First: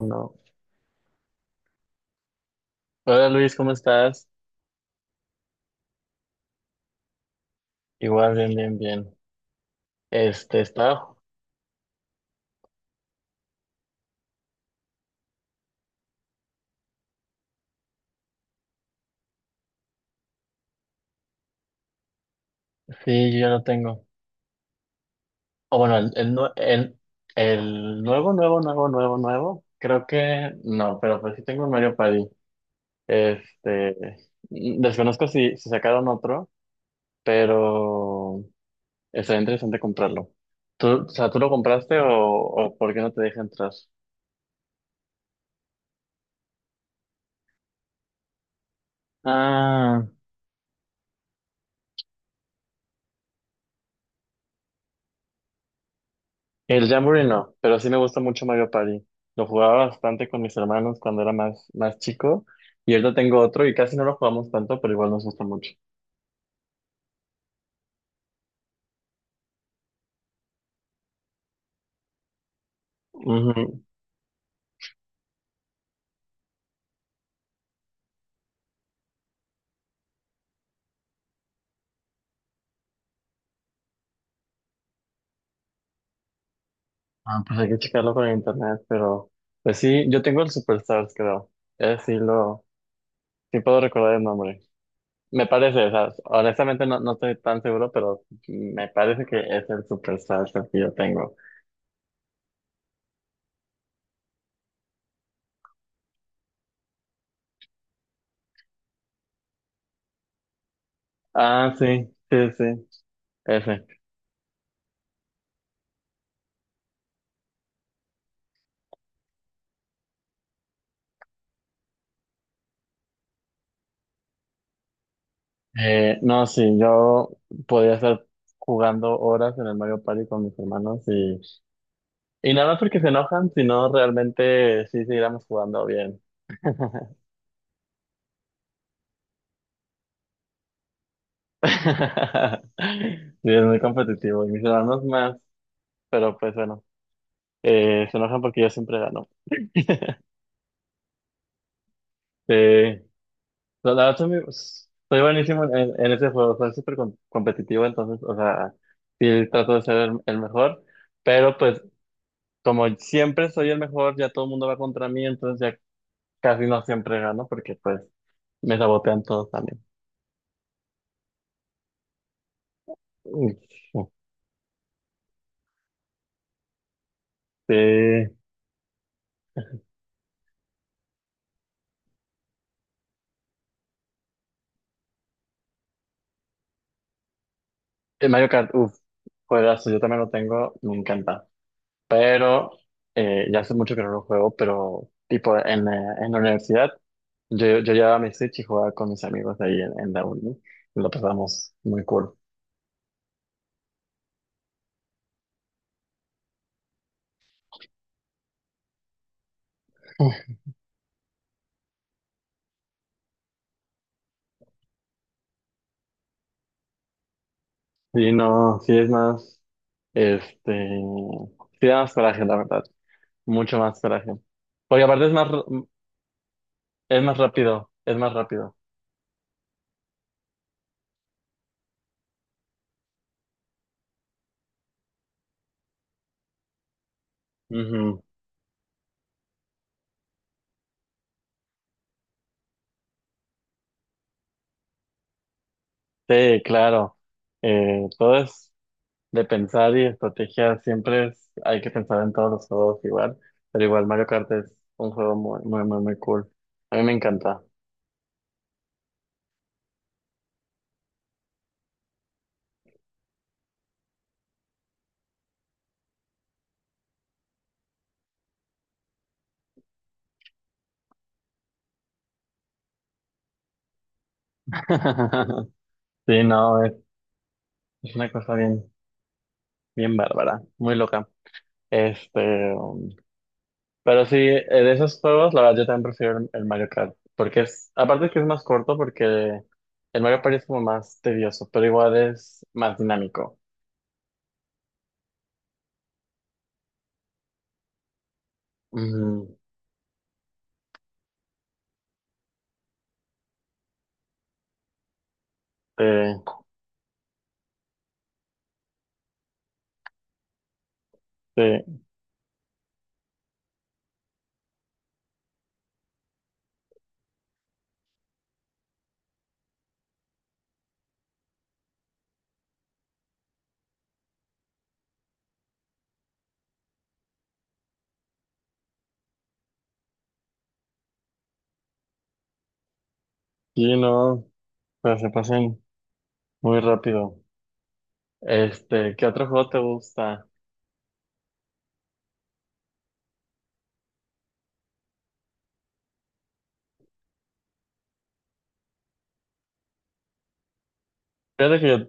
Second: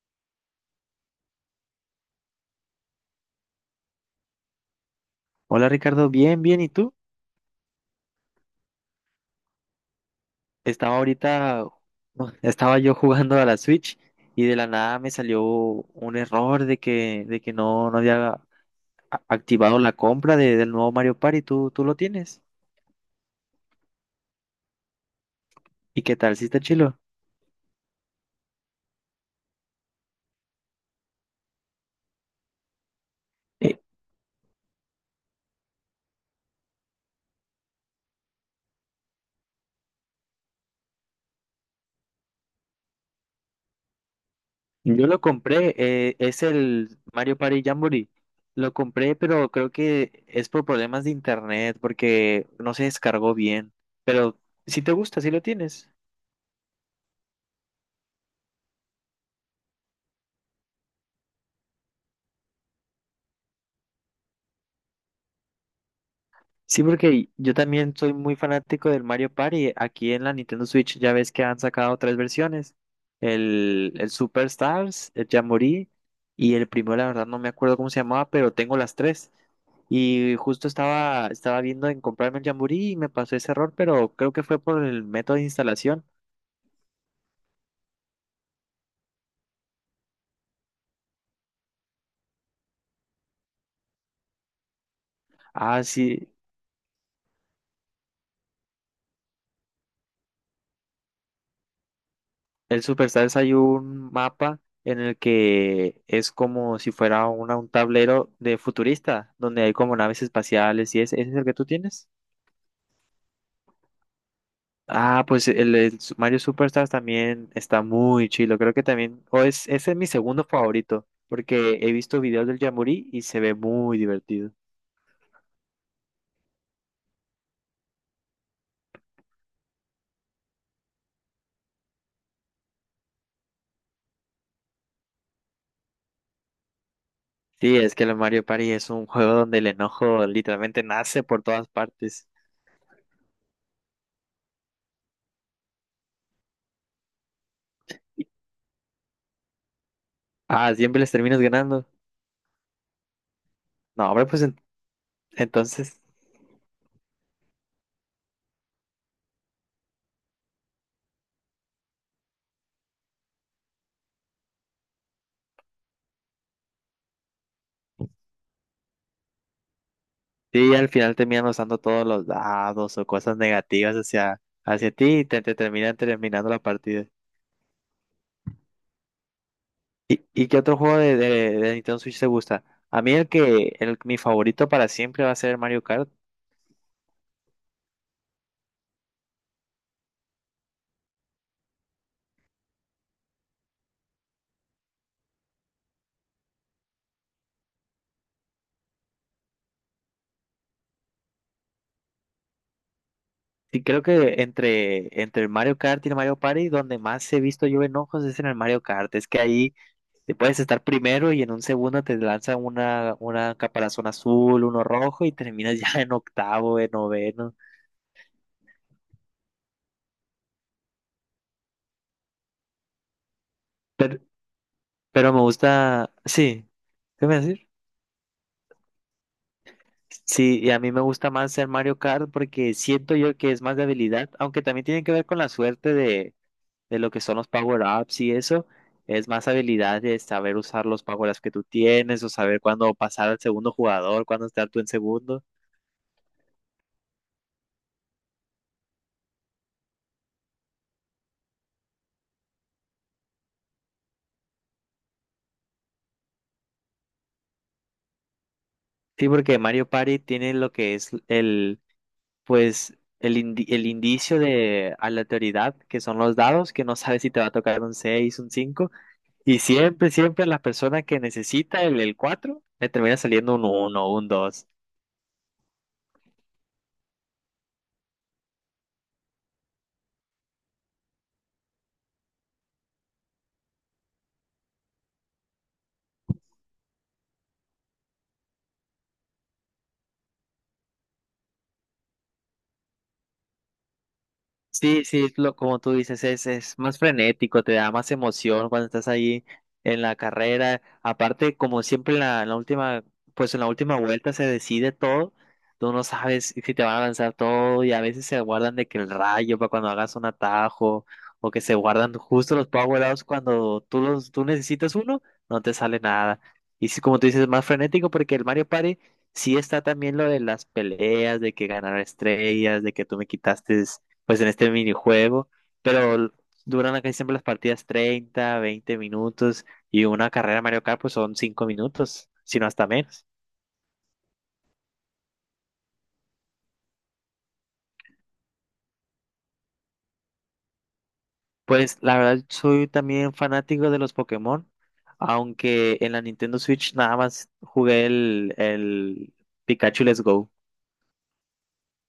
No. Hola Luis, ¿cómo estás? Hola Ricardo, bien, bien, ¿y tú? Igual, bien, bien, bien. Estaba Está. ahorita, no, estaba yo jugando a la Switch y de la nada me salió un error de que no, no había a- activado la compra de- del nuevo Mario Party. ¿¿Tú lo tienes? Sí, yo ya lo tengo. O bueno, ¿Y qué tal? ¿Sí nue- está el, chilo? el nuevo. Creo que no, pero pues sí tengo un Mario Party. Eh, Este, desconozco si sacaron otro, pero estaría interesante comprarlo. ¿Tú lo compraste o por qué no te deja entrar? yo lo compré, es el Mario Party Jamboree. Lo compré, pero creo Ah. que es por problemas de internet porque no se descargó bien. Pero si te gusta, si lo tienes. El Jamboree no, pero sí me gusta mucho Mario Party. Lo jugaba bastante con mis hermanos cuando era más chico. Y ahorita tengo otro y casi no lo jugamos tanto, pero igual nos gusta mucho. Sí, porque yo también soy muy fanático del Mario Party. Aquí en la Nintendo Switch ya ves que han sacado tres versiones. Ujú. El Superstars, el Jamboree y el primero, la verdad no me acuerdo cómo se llamaba, pero tengo las tres. Y justo estaba viendo en comprarme el Jamboree y me pasó ese error, pero creo que fue por el método de instalación. Ah, pues hay que checarlo con internet, pero pues sí, yo tengo el Superstars, creo. Es sí lo, sí puedo recordar el nombre. Me Ah, parece, o sea, sí, honestamente no estoy tan seguro, pero me parece que es el Superstars el que yo tengo. el Superstars hay un mapa en el que es como si fuera un tablero de futurista, donde hay como naves espaciales y ese es el que tú Ah, sí, tienes. sí, sí, ese. Ah, pues el Su- Mario Superstars también está muy chido. Creo que también, o es, ese es mi segundo favorito, porque he visto videos del Jamboree y se ve muy divertido. No, sí, yo podría estar jugando horas en el Mario Party con mis hermanos y nada más porque se enojan, sino realmente sí seguiríamos jugando bien. Sí, es que el Mario Party es un juego donde el enojo literalmente nace por todas partes. Sí, es muy competitivo y mis hermanos más, pero pues bueno, se enojan porque yo siempre gano. Ah, siempre les terminas ganando. Eh, la No, verdad hombre, soy, muy- pues en- soy buenísimo entonces, en ese juego, soy súper com- competitivo, entonces, o sea, sí trato de ser el mejor, pero pues como siempre soy el mejor, ya todo el mundo va contra mí, entonces casi no siempre gano porque pues me sabotean todos también. sí, al final terminan usando todos los dados o cosas Uf, negativas uf. hacia ti y te terminan terminando la partida. Sí. Y qué otro juego de Nintendo Switch te gusta? A mí el que, el, mi favorito para siempre va a ser el Mario Kart. El Mario Kart, uff, juegazo, yo también lo tengo, me encanta. Pero ya hace mucho que no lo juego, pero tipo en la universidad yo llevaba mi Switch y jugaba con mis amigos ahí en la uni. Y lo pasamos muy cool. Y creo que entre el Mario Kart y el Mario Party, donde más he visto yo enojos es en el Mario Kart. Es que ahí te puedes estar primero y en un segundo te lanza una caparazón azul, uno rojo y terminas ya en octavo, en noveno. Sí, no, sí es más, este, sí da más coraje, la verdad, mucho más Pero, coraje. Porque aparte pero es me gusta, sí, es ¿qué más me decís? rápido, es más rápido. Sí, y a mí me gusta más ser Mario Kart porque siento yo que es más de habilidad, aunque también tiene que ver con la suerte de lo que son los power-ups y eso. Es más habilidad de saber usar los power-ups que tú tienes o saber cuándo pasar al segundo jugador, cuándo estar tú en segundo. Sí, claro. Todo es de pensar y estrategia. Siempre es, hay que pensar en todos los juegos igual. Pero igual Mario Kart es un juego muy, muy, muy, muy cool. A mí me encanta. Sí, porque Mario Party tiene lo que es el, pues, el, el indicio de aleatoriedad, que son los dados, que no sabes si te va a tocar un 6 un cinco. Y siempre, siempre a las personas que necesita el 4 le termina saliendo un uno un dos. Sí, no, es una cosa bien, bien bárbara, muy loca. Este, um, pero sí, de esos juegos, la verdad, yo también prefiero el Mario Kart. Porque es, aparte que es más corto, porque el Mario Party es como más tedioso, pero igual es más dinámico. Sí, sí, lo, como tú dices, es más frenético, te da más emoción cuando estás ahí Ujú. en la carrera. Aparte, como siempre en la última, pues en la última vuelta se decide todo. Tú Sí, no sabes si te van a lanzar todo y a veces se guardan de que el rayo para cuando hagas un atajo o que se sí. guardan justo los power ups cuando tú los, tú necesitas uno, no te sale nada. Y sí, como tú dices, es más frenético porque el Mario Party sí está también lo de las peleas, de que ganar estrellas, de que tú me quitaste pues en este minijuego, pero duran casi siempre las partidas 30, 20 minutos y una carrera Mario Kart pues son 5 minutos, sino hasta menos. Sí, no, pero se pasan muy rápido. ¿Qué otro juego te gusta? Pues la verdad soy también fanático de los Pokémon, aunque en la Nintendo Switch nada más jugué el Pikachu Let's Go. Fíjate que yo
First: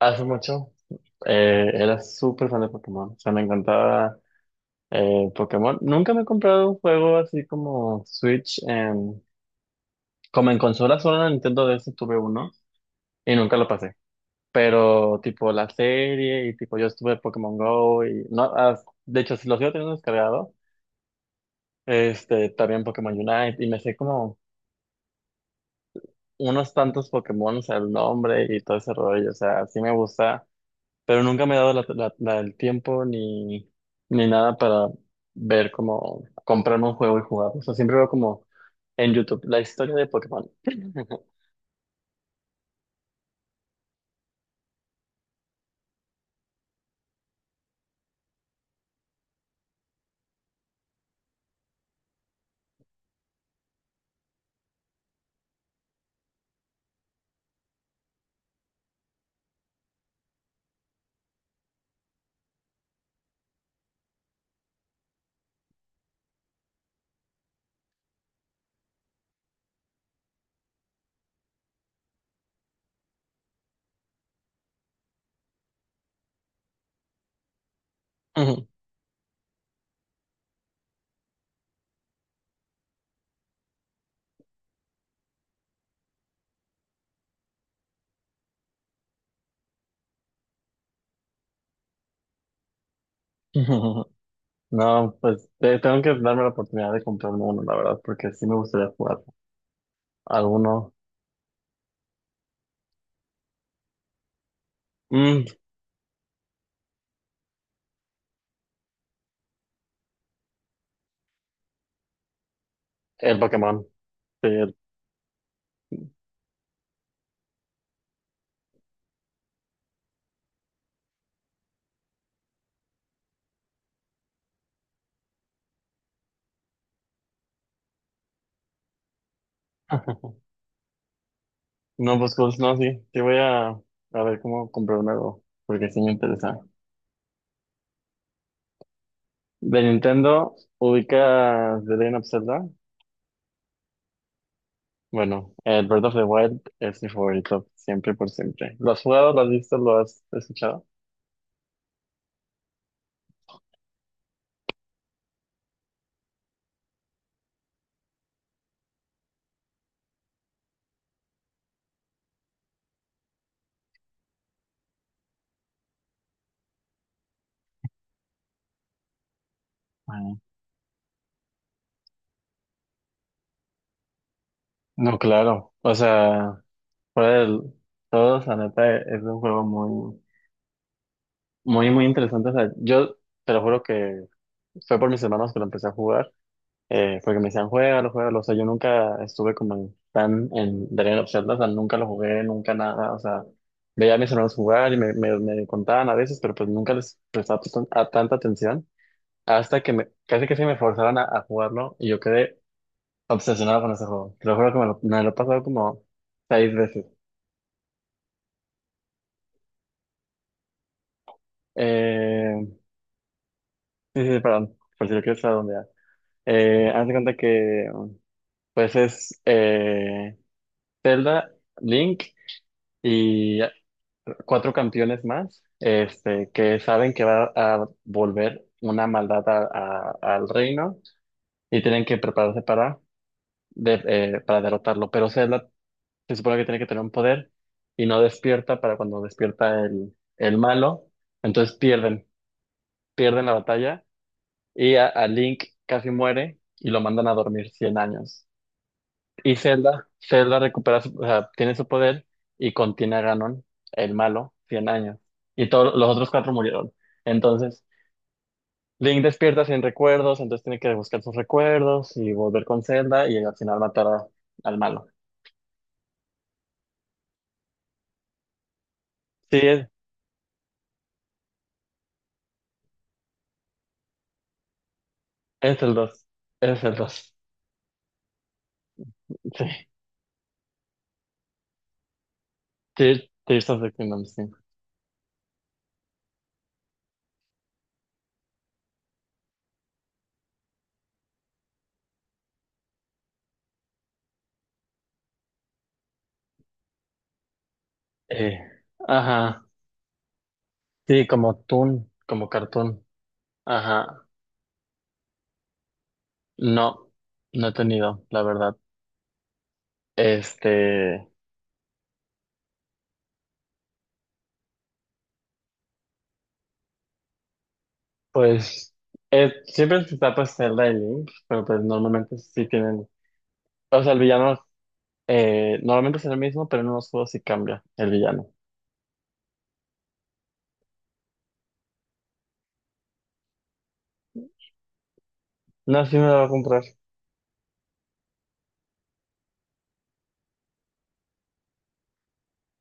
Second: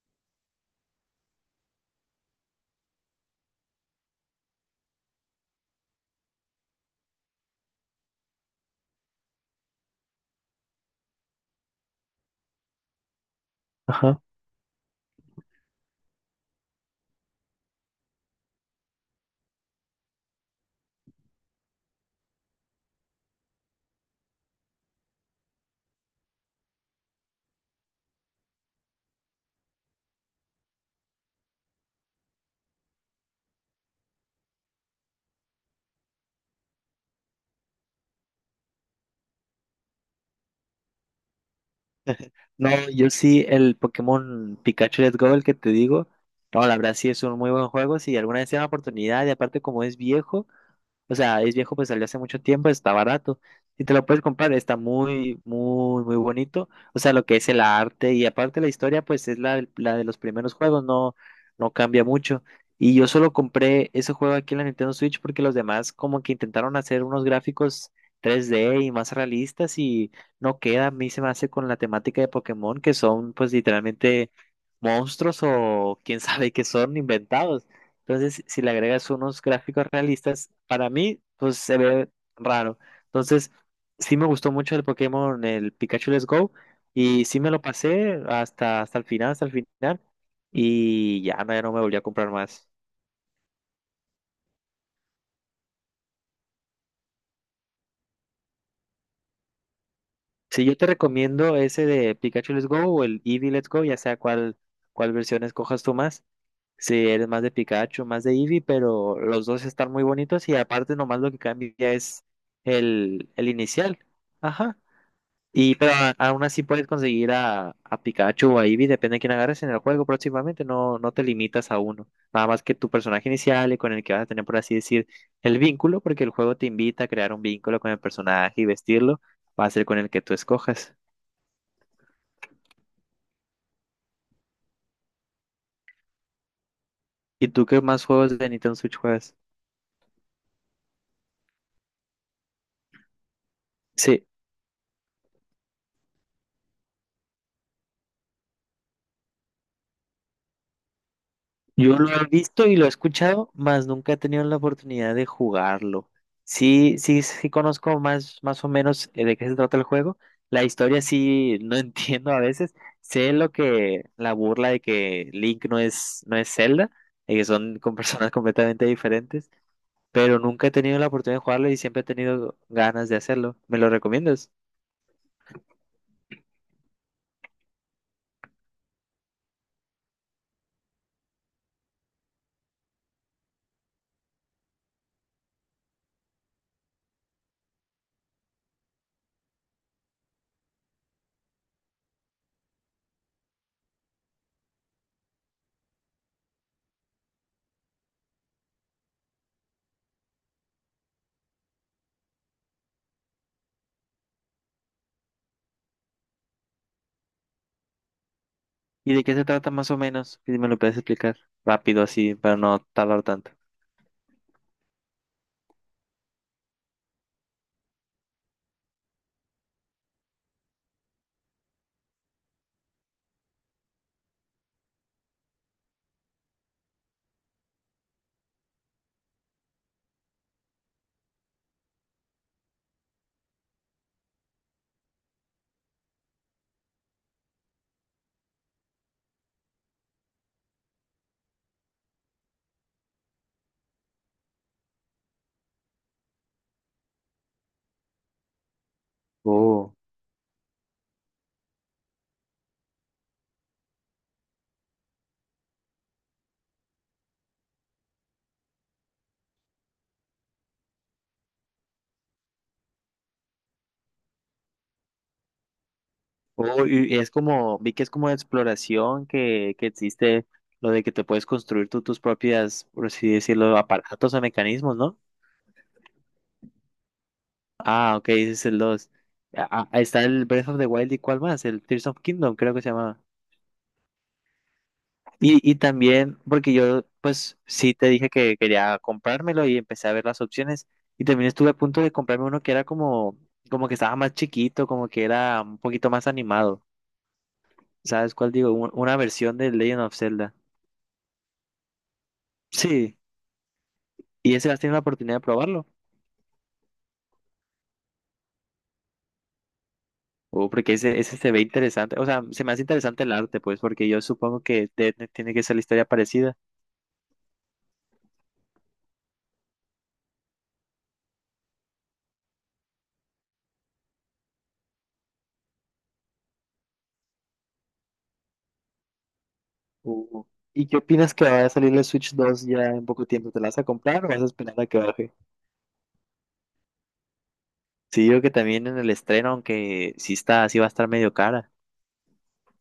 hace mucho era súper fan de Pokémon. O sea, me encantaba Pokémon. Nunca me he comprado un juego así como Switch. En- como en consola solo en Nintendo DS tuve uno y nunca lo pasé. Ajá. Pero tipo la serie y tipo yo estuve Pokémon Go y no, ah, de hecho si lo sigo teniendo descargado. También Pokémon Unite y me sé como unos tantos Pokémon, o sea el nombre y todo ese rollo, o sea, sí me gusta, pero nunca me he dado el tiempo ni, ni nada para ver cómo comprarme un juego y jugar. O sea, siempre veo como en YouTube la historia de Pokémon. No, yo sí, el Pokémon Pikachu Let's Go, el que te digo. No, la verdad sí es un muy buen juego. Si alguna vez tiene la oportunidad, y aparte como es viejo, o sea, es viejo, pues salió hace mucho tiempo, está barato. Si te lo puedes comprar, está muy, muy, muy bonito. O sea, lo que es el arte y aparte la historia, pues es la, la de los primeros juegos, no, no cambia mucho. Y yo solo compré ese juego aquí en la Nintendo Switch porque los demás como que intentaron hacer unos gráficos 3D y más realistas y no queda. A mí se me hace con la temática de Pokémon, que son pues literalmente monstruos o quién sabe qué son inventados. Entonces, si le agregas unos gráficos realistas, para mí, pues se ve raro. Entonces, sí me gustó mucho el Pokémon, el Pikachu Let's Go, y sí me lo pasé hasta, hasta el final, y ya no, ya no me volví a comprar más. No, pues te- tengo que darme la oportunidad de comprarme uno, la verdad, porque sí me gustaría jugar Sí, yo te alguno. recomiendo ese de Pikachu Let's Go o el Eevee Let's Go, ya sea cuál, cuál versión Mm, escojas tú más. Si eres más de Pikachu, más de Eevee, pero los dos están muy bonitos y aparte nomás lo que cambia es el, el el Pokémon, inicial. sí, el- Ajá. Y pero aún así puedes conseguir a Pikachu o a Eevee, depende de quién agarres en el juego próximamente, no, no te limitas a uno. Nada más que tu personaje inicial y con el que vas a tener, por así decir, el vínculo, porque el juego te invita a crear un vínculo con el personaje y vestirlo, va a ser con el que tú escojas. No, pues Coles, no, sí. Sí voy a ver cómo comprar un algo, porque sí me interesa. ¿Y tú qué más juegos de Nintendo Switch juegas? De Nintendo, ubicas The Legend of Zelda. Sí. Bueno, el Breath of the Wild es mi favorito, siempre por siempre. ¿Lo has jugado, lo has visto, lo has escuchado? Yo lo he visto y lo he escuchado, mas nunca he tenido la oportunidad de jugarlo. Sí, sí, sí conozco más, más o menos de qué se trata el juego. La historia sí no entiendo a veces. Sé lo que, la burla de que Link no es, no es Zelda, y que son con personas completamente diferentes, pero Ah, nunca he tenido la oportunidad de jugarlo y siempre he tenido ganas de hacerlo. ¿Me lo recomiendas? no, claro. O sea, fuera del todo, la neta, es un juego muy, muy, muy interesante. O sea, yo te lo juro que fue por mis hermanos que lo empecé a jugar. Porque me decían, juégalo, juégalo, o sea, yo nunca estuve como en- tan en The Legend of Zelda, o sea, nunca lo jugué, nunca nada, o sea, veía a mis hermanos jugar y me contaban a veces, pero pues nunca les prestaba tan- a tanta atención, hasta que me, casi que se me forzaron a jugarlo y yo quedé obsesionado con ese juego, te lo juro que me lo he pasado como seis veces. ¿Y de qué se trata más o menos? Si me lo puedes explicar rápido así para Eh, no tardar tanto. sí, sí, perdón, por si lo quieres redondear. Haz de cuenta que, pues es Zelda, Link, y cuatro campeones más, que saben que va a volver una maldad al reino y tienen que prepararse para, para derrotarlo. Pero Zelda se supone que tiene que tener un poder y no despierta para cuando despierta el malo. Entonces pierden, pierden la batalla y a Link casi muere y lo mandan a dormir 100 años. Y Oh. Zelda recupera, su- o sea, tiene su poder y contiene a Ganon, el malo, 100 años. Y todos los otros cuatro murieron. Entonces, Link despierta sin recuerdos, entonces tiene que buscar sus recuerdos y volver con Zelda y al final matar a- al malo. Oh, y es como, vi que es como de exploración Sí, que existe lo de que te puedes construir tú tus propias, por así decirlo, aparatos o mecanismos, ¿no? es el 2. Es el 2. Ah, ok, ese es el dos. Sí. Ah, ah, está el Breath of the Wild y cuál más, el Tears of Kingdom, creo que se llamaba. Tear- Tears of the Kingdom, sí. Y también, porque yo, pues sí te dije que quería comprármelo y empecé a ver las opciones. Y también estuve a punto de comprarme uno que era como, como que estaba más chiquito, como que era un poquito más animado. ¿Sabes cuál Eh, digo? Una versión ajá. de Legend of Zelda. Sí, como Toon, como Cartoon. Sí, Ajá. y ese vas a tener la oportunidad de probarlo. No, no he tenido, la verdad. O porque ese, Este. ese se ve interesante. O sea, se me hace interesante el arte, pues, porque yo supongo que tiene que ser la historia parecida. Pues siempre se está pues Zelda y Link, pero pues normalmente sí tienen, o sea, el villano normalmente es el mismo, pero en unos juegos sí cambia el villano. Uh, ¿Y qué opinas que vaya a salir la Switch 2 ya en poco tiempo? ¿Te la vas a comprar o vas a esperar a que baje? No, sí me lo voy a comprar. Sí, yo que también en el estreno, aunque sí está, sí va a estar medio cara.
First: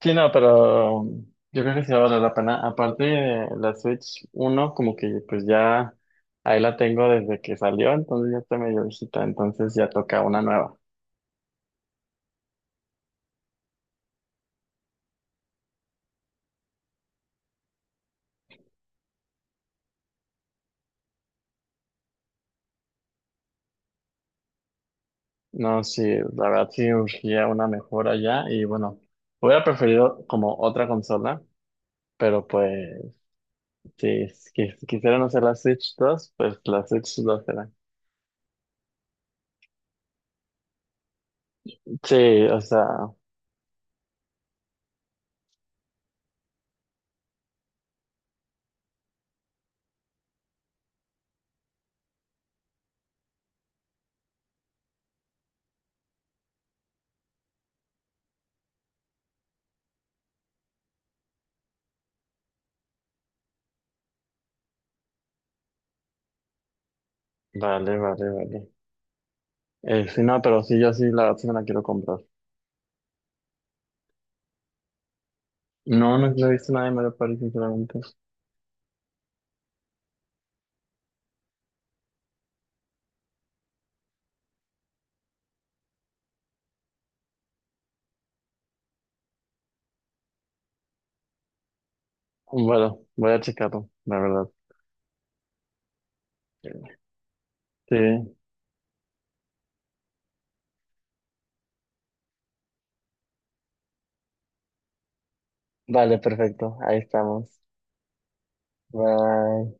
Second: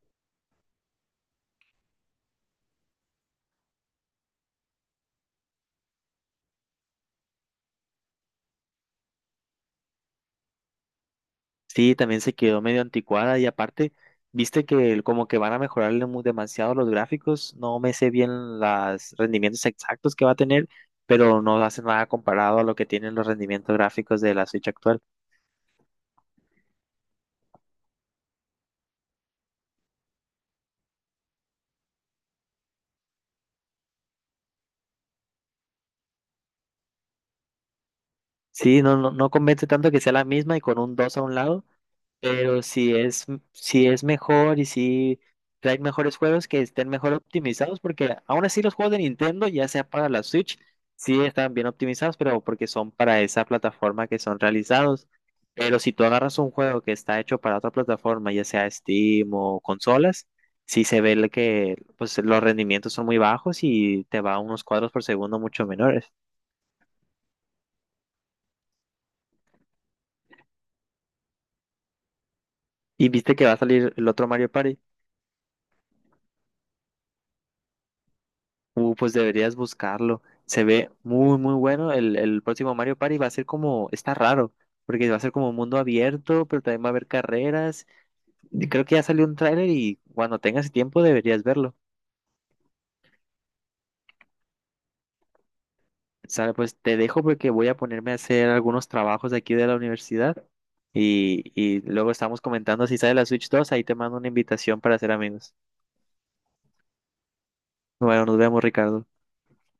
Sí, no, pero yo creo que sí va a valer la pena. Aparte de la Switch uno como que pues ya ahí la tengo desde que salió, entonces ya está medio viejita, entonces ya toca una nueva. Sí, también se quedó medio anticuada y aparte, viste que como que van a mejorarle demasiado los gráficos, no me sé bien los rendimientos exactos que va a tener, pero no hace nada comparado a lo que tienen los rendimientos gráficos de la Switch actual. No, sí, la verdad sí urgía una mejora ya y bueno, hubiera preferido como otra consola, pero pues... Sí, es que si quisieran hacer las Switch 2 pues las Switch 2 serán. Sí, no, no, no convence tanto que sea la misma y con un 2 a un lado. Sí, o Pero sea, si es, si es mejor y si trae mejores juegos que estén mejor optimizados, porque aún así los juegos de Nintendo, ya sea para la Switch, sí están bien optimizados, pero porque son para esa plataforma que son realizados. Pero si tú agarras un juego que está hecho para otra plataforma, ya sea Steam o consolas, sí se ve el que pues, los rendimientos son muy bajos y te va a unos cuadros por segundo mucho menores. Vale. Sí, no, pero sí, yo sí verdad sí me la quiero comprar. Y viste que va a salir el otro Mario Party. No, no he visto nadie me lo París, sinceramente. Pues deberías buscarlo. Se ve muy, muy bueno. El próximo Mario Party va a ser como, está raro, porque va a ser como un mundo abierto, pero también va a haber carreras. Y creo que ya salió un tráiler y cuando tengas tiempo deberías verlo. Bueno, voy a checarlo, la verdad. Sale, pues te dejo porque voy a Sí, ponerme a hacer algunos trabajos de aquí de la universidad y luego estamos comentando si sale la Switch 2 ahí te mando una invitación para ser amigos. vale, perfecto, ahí estamos. Bueno, nos vemos, Ricardo. Bye.